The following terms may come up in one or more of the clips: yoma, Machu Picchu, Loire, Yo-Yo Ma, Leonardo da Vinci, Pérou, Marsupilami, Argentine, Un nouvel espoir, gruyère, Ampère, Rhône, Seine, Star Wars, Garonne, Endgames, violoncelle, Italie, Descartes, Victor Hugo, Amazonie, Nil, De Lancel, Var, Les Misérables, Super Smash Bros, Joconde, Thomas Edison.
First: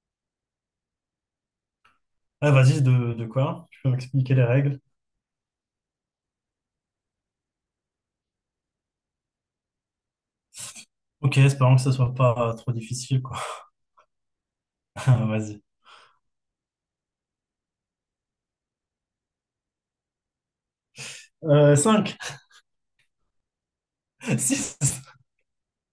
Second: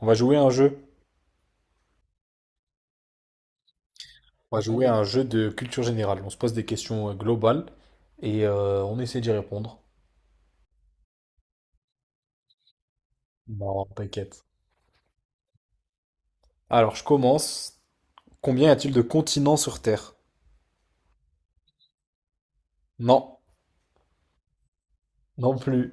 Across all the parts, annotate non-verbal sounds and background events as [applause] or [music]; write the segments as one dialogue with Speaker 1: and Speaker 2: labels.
Speaker 1: On va jouer à un jeu.
Speaker 2: Ouais, vas-y, de quoi? Tu peux m'expliquer les
Speaker 1: On va
Speaker 2: règles?
Speaker 1: jouer à un jeu de culture générale. On se pose des questions globales et on essaie d'y répondre.
Speaker 2: Ok, espérons que ce soit pas trop difficile, quoi.
Speaker 1: Non, t'inquiète.
Speaker 2: [laughs] Vas-y.
Speaker 1: Alors, je commence. Combien y a-t-il de continents sur Terre?
Speaker 2: 5,
Speaker 1: Non,
Speaker 2: 6.
Speaker 1: non plus.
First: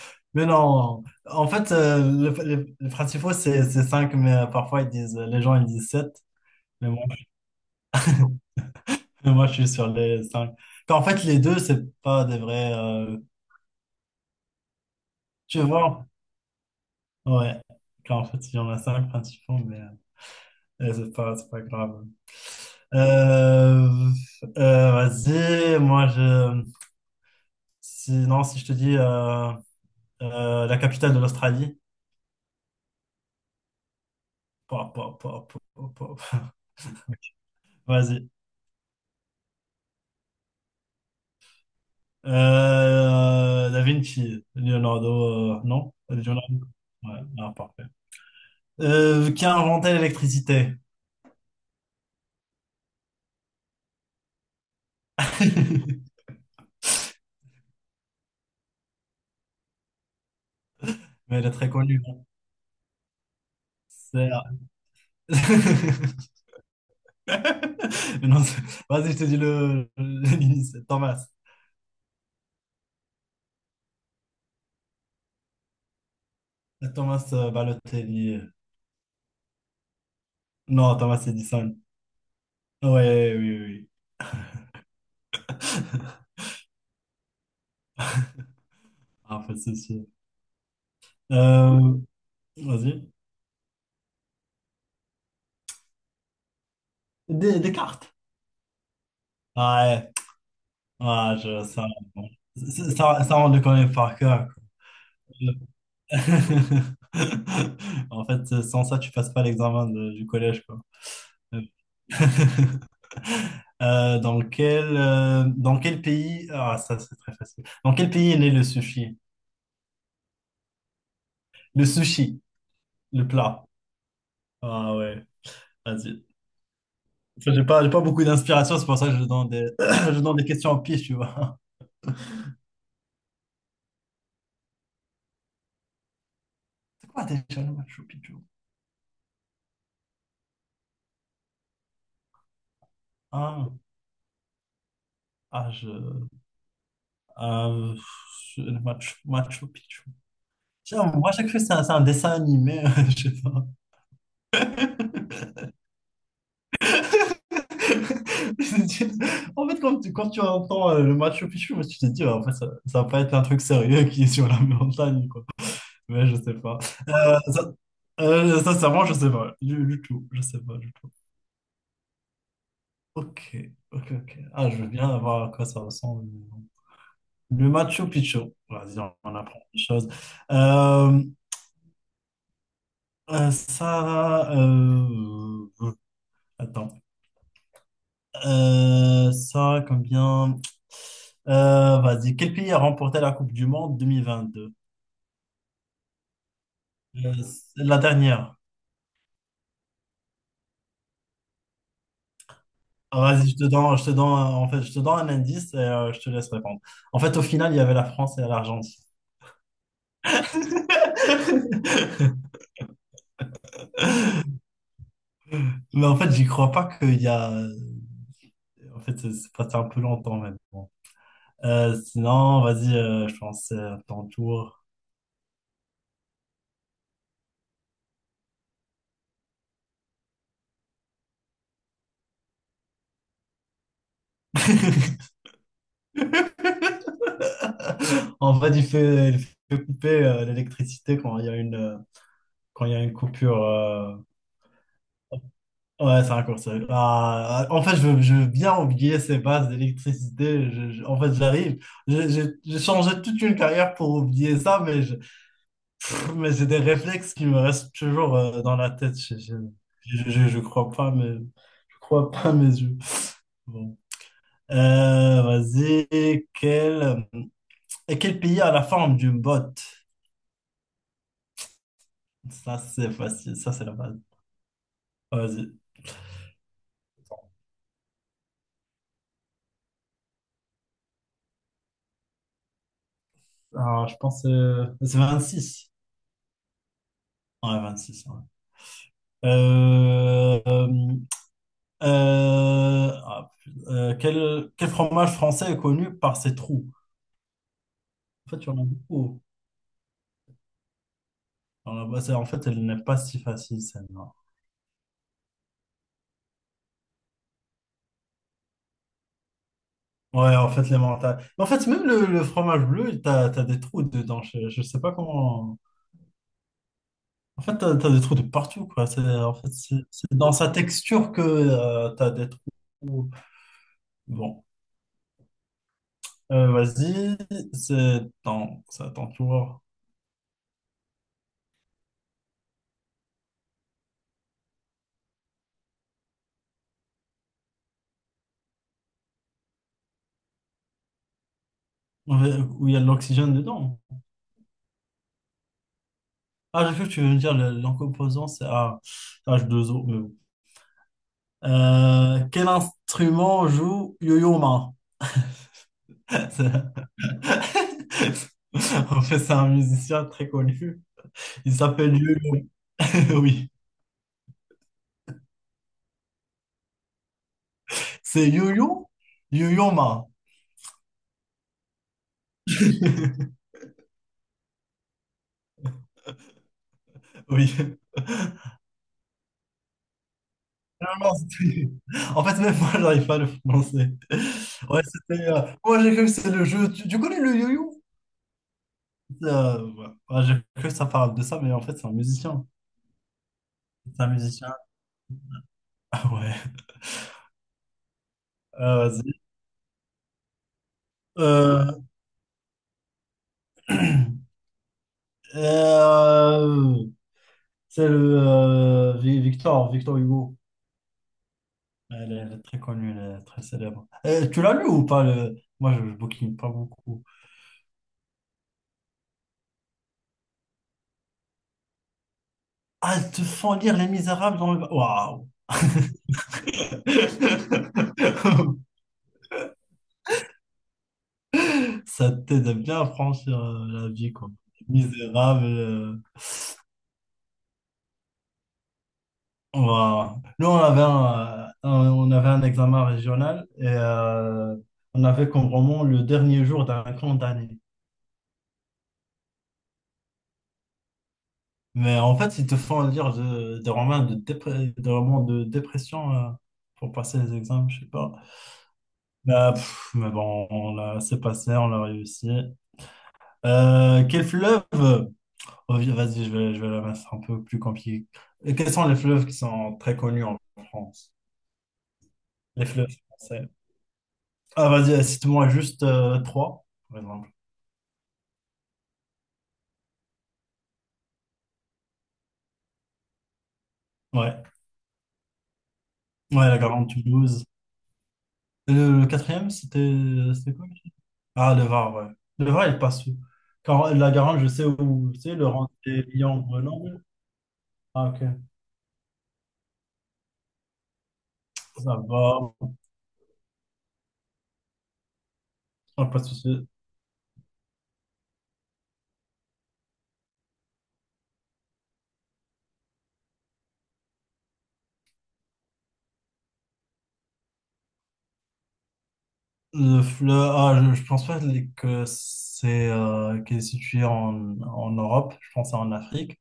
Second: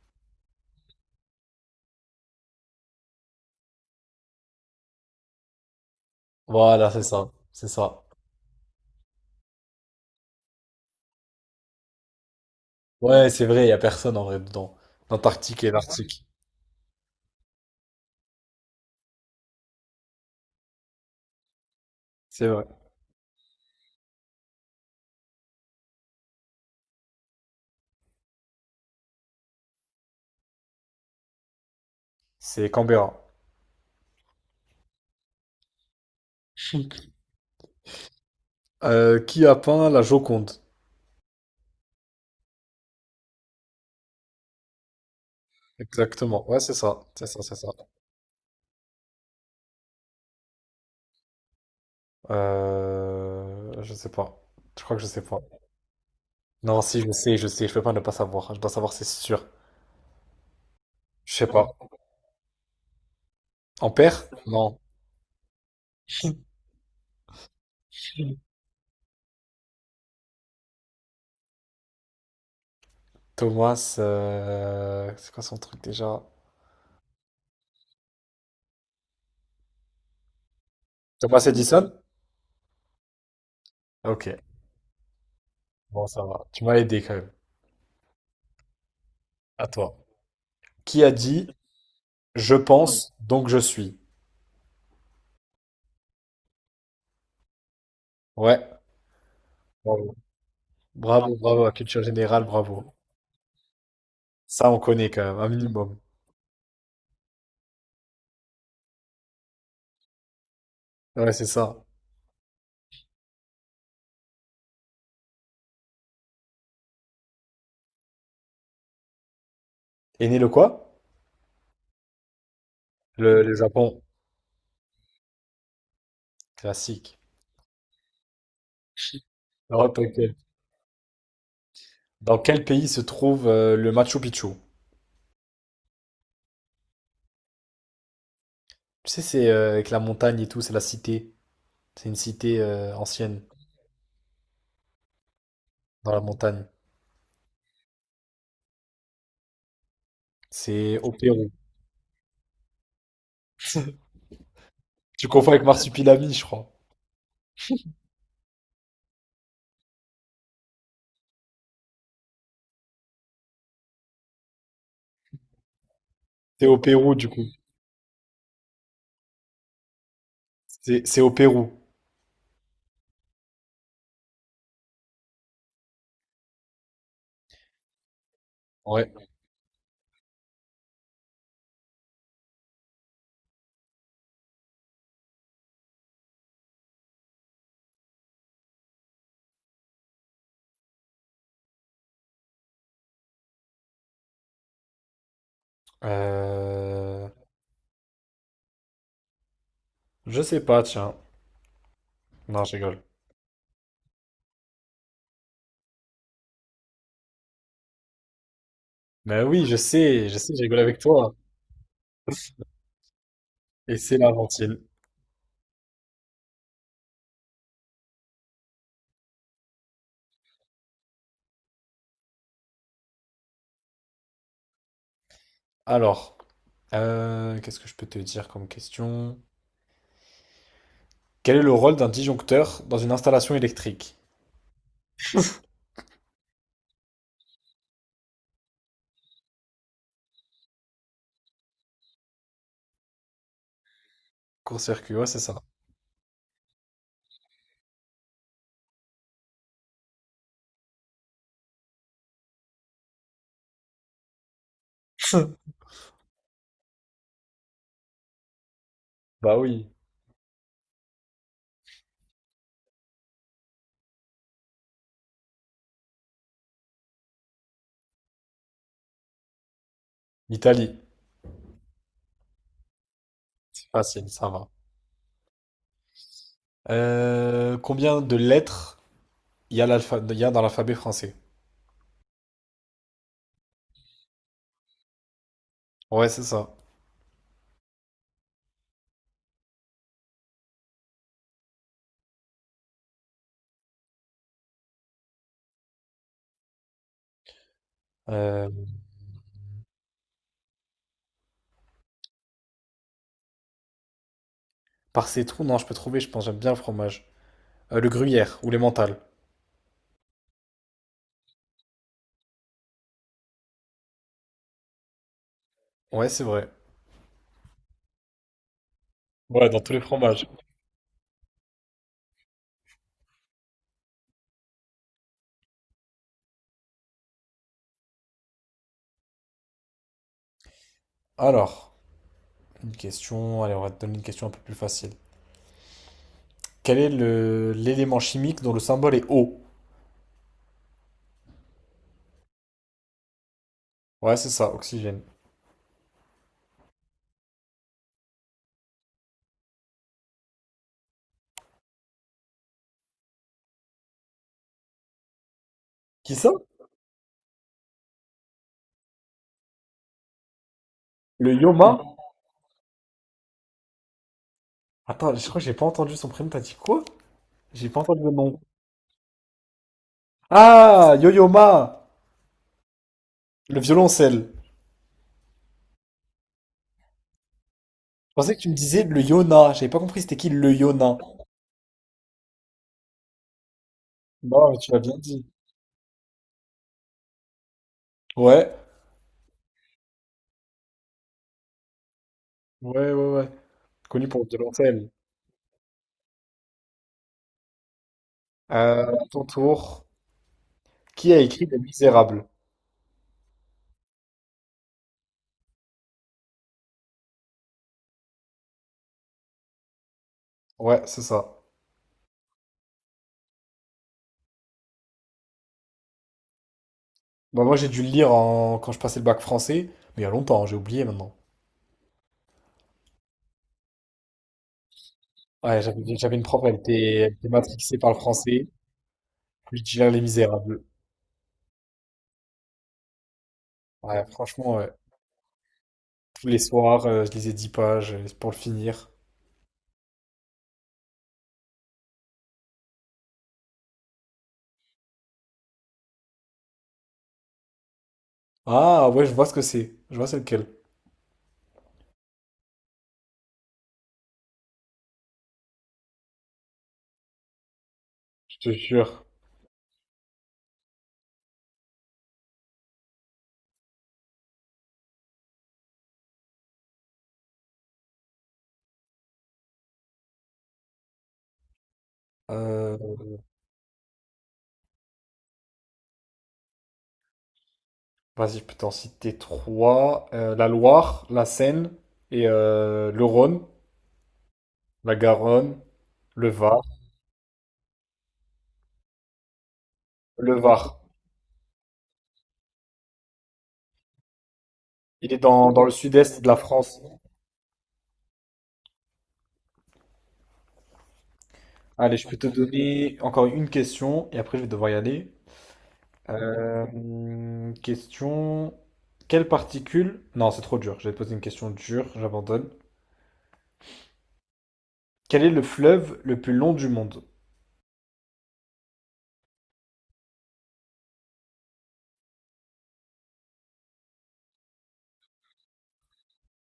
Speaker 2: [laughs] Mais non. En fait, les principaux, c'est 5 mais parfois, ils disent, les gens, ils disent sept. Mais
Speaker 1: Voilà,
Speaker 2: bon,
Speaker 1: c'est ça. C'est ça.
Speaker 2: [laughs] moi, je suis sur les 5. En fait, les deux, c'est pas des vrais.
Speaker 1: Ouais, c'est vrai, il n'y a personne en vrai dedans.
Speaker 2: Tu
Speaker 1: L'Antarctique et
Speaker 2: vois?
Speaker 1: l'Arctique.
Speaker 2: Ouais. Car en fait, il y en a 5 principaux, mais c'est pas grave.
Speaker 1: C'est vrai.
Speaker 2: Euh, vas-y, moi, je. Sinon, si je te dis. La capitale de l'Australie.
Speaker 1: C'est Canberra.
Speaker 2: Pa, pa, pa, pa, pa, pa. [laughs] Vas-y.
Speaker 1: Qui a peint la Joconde?
Speaker 2: Da Vinci, Leonardo, non?
Speaker 1: Exactement. Ouais,
Speaker 2: Leonardo.
Speaker 1: c'est ça.
Speaker 2: Ouais,
Speaker 1: C'est ça,
Speaker 2: non,
Speaker 1: c'est ça.
Speaker 2: parfait. Qui a inventé l'électricité?
Speaker 1: Je sais pas. Je crois que je sais pas.
Speaker 2: [laughs]
Speaker 1: Non, si, je sais, je sais, je peux pas ne pas savoir. Je dois savoir, c'est sûr. Je
Speaker 2: Mais
Speaker 1: sais
Speaker 2: elle est
Speaker 1: pas.
Speaker 2: très connue, hein.
Speaker 1: Ampère?
Speaker 2: C'est-
Speaker 1: Non.
Speaker 2: [laughs] Non, c'est- Vas-y, je te dis le, l'initiale. Thomas.
Speaker 1: Thomas, c'est quoi son truc déjà?
Speaker 2: Thomas Balotelli. Non, Thomas
Speaker 1: Thomas
Speaker 2: Edison.
Speaker 1: Edison?
Speaker 2: Ouais, oui,
Speaker 1: Ok,
Speaker 2: oui.
Speaker 1: bon,
Speaker 2: [laughs]
Speaker 1: ça va. Tu m'as aidé quand même.
Speaker 2: Ah, en fait
Speaker 1: À
Speaker 2: c'est
Speaker 1: toi.
Speaker 2: sûr.
Speaker 1: Qui a dit
Speaker 2: Euh,
Speaker 1: je
Speaker 2: Vas-y.
Speaker 1: pense, donc je suis?
Speaker 2: Descartes.
Speaker 1: Ouais,
Speaker 2: Ouais,
Speaker 1: bravo. Bravo,
Speaker 2: ouais, je,
Speaker 1: bravo, la culture générale, bravo.
Speaker 2: ça, ça- ça, on le connaît par cœur, quoi.
Speaker 1: Ça, on connaît quand même, un minimum.
Speaker 2: [laughs] En fait, sans ça, tu passes pas l'examen du collège, quoi.
Speaker 1: Ouais, c'est ça.
Speaker 2: [laughs] Ah, ça, c'est très facile. Dans quel pays est né le sushi?
Speaker 1: Et né le quoi?
Speaker 2: Le sushi, le
Speaker 1: Le
Speaker 2: plat.
Speaker 1: Japon.
Speaker 2: Ah ouais, vas-y.
Speaker 1: Classique.
Speaker 2: Enfin, j'ai pas, beaucoup d'inspiration, c'est pour ça que [coughs]
Speaker 1: Alors,
Speaker 2: [clears throat] je
Speaker 1: t'inquiète.
Speaker 2: donne des questions en pif, tu vois.
Speaker 1: Dans quel pays se trouve le Machu Picchu?
Speaker 2: [laughs] C'est quoi déjà le Machu Picchu?
Speaker 1: Tu sais, c'est avec la montagne et tout, c'est la cité. C'est une cité ancienne
Speaker 2: Ah, ah,
Speaker 1: dans la montagne.
Speaker 2: euh, le Machu Picchu.
Speaker 1: C'est au
Speaker 2: Genre, moi, à chaque
Speaker 1: Pérou.
Speaker 2: fois, c'est un dessin animé. [laughs] Je sais pas.
Speaker 1: Tu confonds
Speaker 2: [laughs]
Speaker 1: avec Marsupilami, je crois.
Speaker 2: Je me dis, en fait, quand tu, entends le Machu Picchu, moi, tu te dis, ouais, en fait, ça va pas être un truc sérieux qui est sur la [laughs] montagne, quoi. Mais je sais
Speaker 1: C'est
Speaker 2: pas.
Speaker 1: au Pérou, du coup.
Speaker 2: Ça, sincèrement, je sais pas. Du tout. Je sais pas du
Speaker 1: C'est
Speaker 2: tout.
Speaker 1: c'est au Pérou.
Speaker 2: Ok, ok, ok. Ah, je veux bien voir à quoi ça ressemble. Le Machu Picchu. Vas-y,
Speaker 1: Ouais.
Speaker 2: on apprend des choses. Euh, ça. Attends. Ça, combien? Vas-y, quel pays a remporté la Coupe du Monde 2022?
Speaker 1: Euh,
Speaker 2: C'est la dernière.
Speaker 1: Je sais pas, tiens. Non, je rigole.
Speaker 2: Ah, vas-y, en fait, je te donne un indice et je te laisse répondre. En fait, au final, il y avait la France et l'Argentine.
Speaker 1: Mais oui, je sais, je sais, je rigole avec toi.
Speaker 2: [laughs]
Speaker 1: Et c'est l'Argentine.
Speaker 2: Mais en fait, j'y crois pas qu'il y a. En fait, c'est passé un peu longtemps même. Bon. Sinon, vas-y, je pense ton tour.
Speaker 1: Alors, qu'est-ce que je peux te dire comme question? Quel est le rôle d'un disjoncteur dans une installation électrique?
Speaker 2: [laughs] En fait, il fait couper l'électricité quand il y a une. Quand il y a une coupure.
Speaker 1: Court-circuit, ouais, c'est ça.
Speaker 2: Ouais, c'est raccourci. Ah, en fait, je veux bien oublier ces bases d'électricité. En fait, j'arrive. J'ai changé toute une carrière pour oublier ça,
Speaker 1: [laughs]
Speaker 2: mais j'ai des réflexes qui me restent toujours dans la tête.
Speaker 1: Bah oui.
Speaker 2: Je crois pas, mais je crois pas à mes yeux. Bon. Vas-y. Quel pays a la forme d'une botte?
Speaker 1: L'Italie.
Speaker 2: Ça, c'est facile. Ça, c'est
Speaker 1: C'est
Speaker 2: la base.
Speaker 1: facile, ça va.
Speaker 2: Vas-y.
Speaker 1: Combien de lettres il y a dans l'alphabet français.
Speaker 2: Alors, je pense que c'est six.
Speaker 1: Ouais, c'est ça.
Speaker 2: Ouais, 26. Euh, euh, ah, quel fromage français est connu par ses trous? En fait, il y
Speaker 1: Euh,
Speaker 2: en a beaucoup. Alors là-bas, en fait, elle n'est pas si facile, celle-là.
Speaker 1: par ces trous, non, je peux trouver, je pense, j'aime bien le fromage. Le gruyère ou les mentales.
Speaker 2: Ouais, en fait, les mentales. Mais en fait, même le fromage bleu, t'as des trous dedans. Je sais pas comment.
Speaker 1: Ouais, c'est vrai.
Speaker 2: En fait, t'as des trous de partout, quoi. En
Speaker 1: Ouais,
Speaker 2: fait,
Speaker 1: dans tous
Speaker 2: c'est
Speaker 1: les
Speaker 2: c'est
Speaker 1: fromages.
Speaker 2: dans sa texture que t'as des trous. Bon. Vas-y. C'est dans. Attends, tu vois.
Speaker 1: Alors, une question, allez, on va te donner une question un peu plus facile. Quel est le l'élément chimique dont le symbole est O?
Speaker 2: Où il y a de l'oxygène dedans.
Speaker 1: Ouais, c'est ça, oxygène.
Speaker 2: Ah, j'ai cru que tu veux me dire en composant, c'est H2O mais bon. Quel instrument joue Yo-Yo Ma?
Speaker 1: Qui ça?
Speaker 2: [laughs] C'est- [laughs] En fait, c'est un musicien très connu.
Speaker 1: Le
Speaker 2: Il
Speaker 1: yoma?
Speaker 2: s'appelle Yo-Yo. [laughs] Oui.
Speaker 1: Attends, je crois que j'ai pas entendu son prénom, t'as dit quoi? J'ai pas entendu le
Speaker 2: C'est
Speaker 1: nom.
Speaker 2: Yo-Yo? Yo-Yo Ma.
Speaker 1: Ah, yo-yoma!
Speaker 2: [laughs]
Speaker 1: Le violoncelle.
Speaker 2: Oui.
Speaker 1: Je pensais que tu me disais le yona, j'avais pas compris c'était qui le
Speaker 2: Non,
Speaker 1: yona.
Speaker 2: non, [laughs] en fait, même moi, j'arrive pas à le prononcer.
Speaker 1: Non, mais tu l'as
Speaker 2: Ouais,
Speaker 1: bien
Speaker 2: c'était.
Speaker 1: dit.
Speaker 2: Moi, j'ai cru que c'est le jeu. Tu connais le yo-yo?
Speaker 1: Ouais,
Speaker 2: Ouais. Ouais, j'ai cru que ça parle de ça, mais en fait, c'est un musicien.
Speaker 1: ouais, ouais, ouais.
Speaker 2: C'est un
Speaker 1: Connu pour De
Speaker 2: musicien.
Speaker 1: Lancel.
Speaker 2: [laughs] Ouais. Ah,
Speaker 1: À
Speaker 2: vas-y.
Speaker 1: ton tour, qui a écrit Les
Speaker 2: Euh,
Speaker 1: Misérables?
Speaker 2: [clears throat] euh, c'est le Victor Hugo.
Speaker 1: Ouais, c'est ça.
Speaker 2: Elle est très connue, elle est très célèbre. Tu l'as lu ou pas, moi, je bouquine pas beaucoup.
Speaker 1: Bah, moi, j'ai dû le lire en… quand je passais le bac français, mais il y a longtemps, hein, j'ai oublié maintenant.
Speaker 2: Ah, elles te font lire Les Misérables dans Waouh!
Speaker 1: Ouais, j'avais une prof, elle était matrixée par le français,
Speaker 2: [laughs]
Speaker 1: puis je lire Les Misérables.
Speaker 2: Ça t'aide à bien à franchir la
Speaker 1: Ouais,
Speaker 2: vie, quoi.
Speaker 1: franchement, ouais.
Speaker 2: Misérable.
Speaker 1: Tous les soirs, je lisais 10 pages pour le finir.
Speaker 2: Nous, on avait on avait un examen régional et on avait comme roman le dernier jour d'un camp d'année.
Speaker 1: Ah, ouais, je vois ce que c'est. Je vois c'est lequel.
Speaker 2: Mais en fait, ils te font lire des romans des romans de dépression pour passer les examens, je sais pas.
Speaker 1: Je te jure.
Speaker 2: Bah, pff, mais bon, c'est passé, on l'a réussi. Quel fleuve? Oh, vas-y, je vais la mettre un peu plus compliquée. Et quels sont les fleuves qui sont très connus en France? Les fleuves
Speaker 1: Euh,
Speaker 2: français. Ah, vas-y, cite-moi juste trois.
Speaker 1: Vas-y, je peux t'en citer trois. La Loire, la Seine et le Rhône.
Speaker 2: Ouais,
Speaker 1: La Garonne, le
Speaker 2: ouais, la
Speaker 1: Var.
Speaker 2: Garante Toulouse. Et le quatrième,
Speaker 1: Le
Speaker 2: c'était quoi?
Speaker 1: Var.
Speaker 2: Ah, le VAR, ouais. Le VAR, il passe où? La Garante, je sais
Speaker 1: Il
Speaker 2: où
Speaker 1: est
Speaker 2: c'est, le
Speaker 1: dans, dans le
Speaker 2: rendez
Speaker 1: sud-est de la
Speaker 2: Lyon,
Speaker 1: France.
Speaker 2: Grenoble. Ah, ok.
Speaker 1: Allez,
Speaker 2: Ça
Speaker 1: je peux te
Speaker 2: va.
Speaker 1: donner encore une question et après je vais devoir y aller.
Speaker 2: Ah, pas de souci.
Speaker 1: Question. Quelle particule… Non, c'est trop dur. Je vais te poser une question dure, j'abandonne. Quel est le fleuve le plus long du monde?
Speaker 2: Le fleur, je pense pas que c'est qu'il est situé en Europe. Je pense que c'est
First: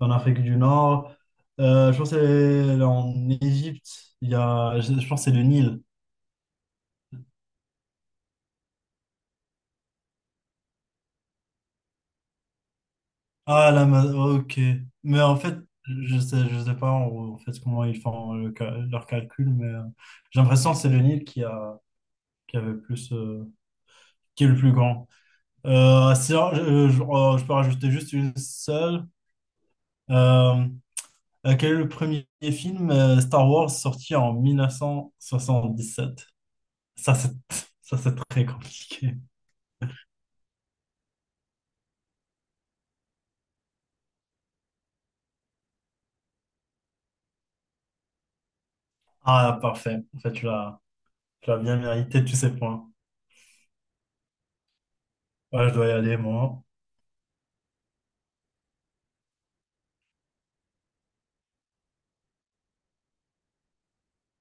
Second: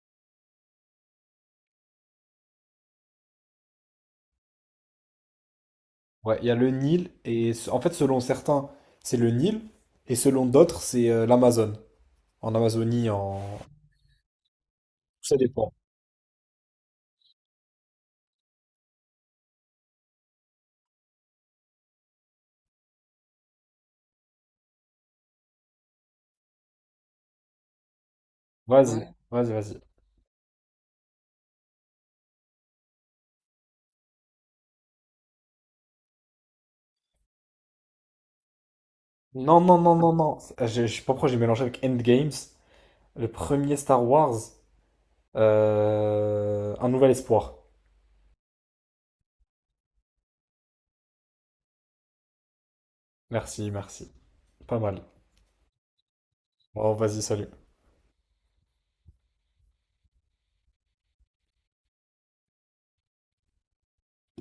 Speaker 2: en Afrique du Nord. Je pense que c'est en Égypte. Il y a, je pense que c'est le Nil.
Speaker 1: Ouais, il y a le Nil et se- en fait, selon certains, c'est le Nil et selon d'autres, c'est l'Amazone. En Amazonie, en…
Speaker 2: Ah, ok. Mais
Speaker 1: Ça
Speaker 2: en fait,
Speaker 1: dépend.
Speaker 2: je sais pas en fait comment ils font leur calcul, mais j'ai l'impression que c'est le Nil qui a, qui avait le plus, qui est le plus grand. Si, je peux rajouter juste une
Speaker 1: Vas-y,
Speaker 2: seule.
Speaker 1: ouais, vas-y, vas-y.
Speaker 2: Euh, Quel est le premier film Star Wars sorti en 1977. Ça, c'est, [laughs] ça, c'est très compliqué.
Speaker 1: Non, non, non, non, non. C'est… je sais pas pourquoi j'ai mélangé avec Endgames. Le premier Star Wars. Un nouvel espoir.
Speaker 2: Ah, parfait. En fait, tu l'as bien mérité, tous ces points.
Speaker 1: Merci, merci. Pas mal.
Speaker 2: Ouais, je dois y aller, moi.
Speaker 1: Bon, vas-y, salut.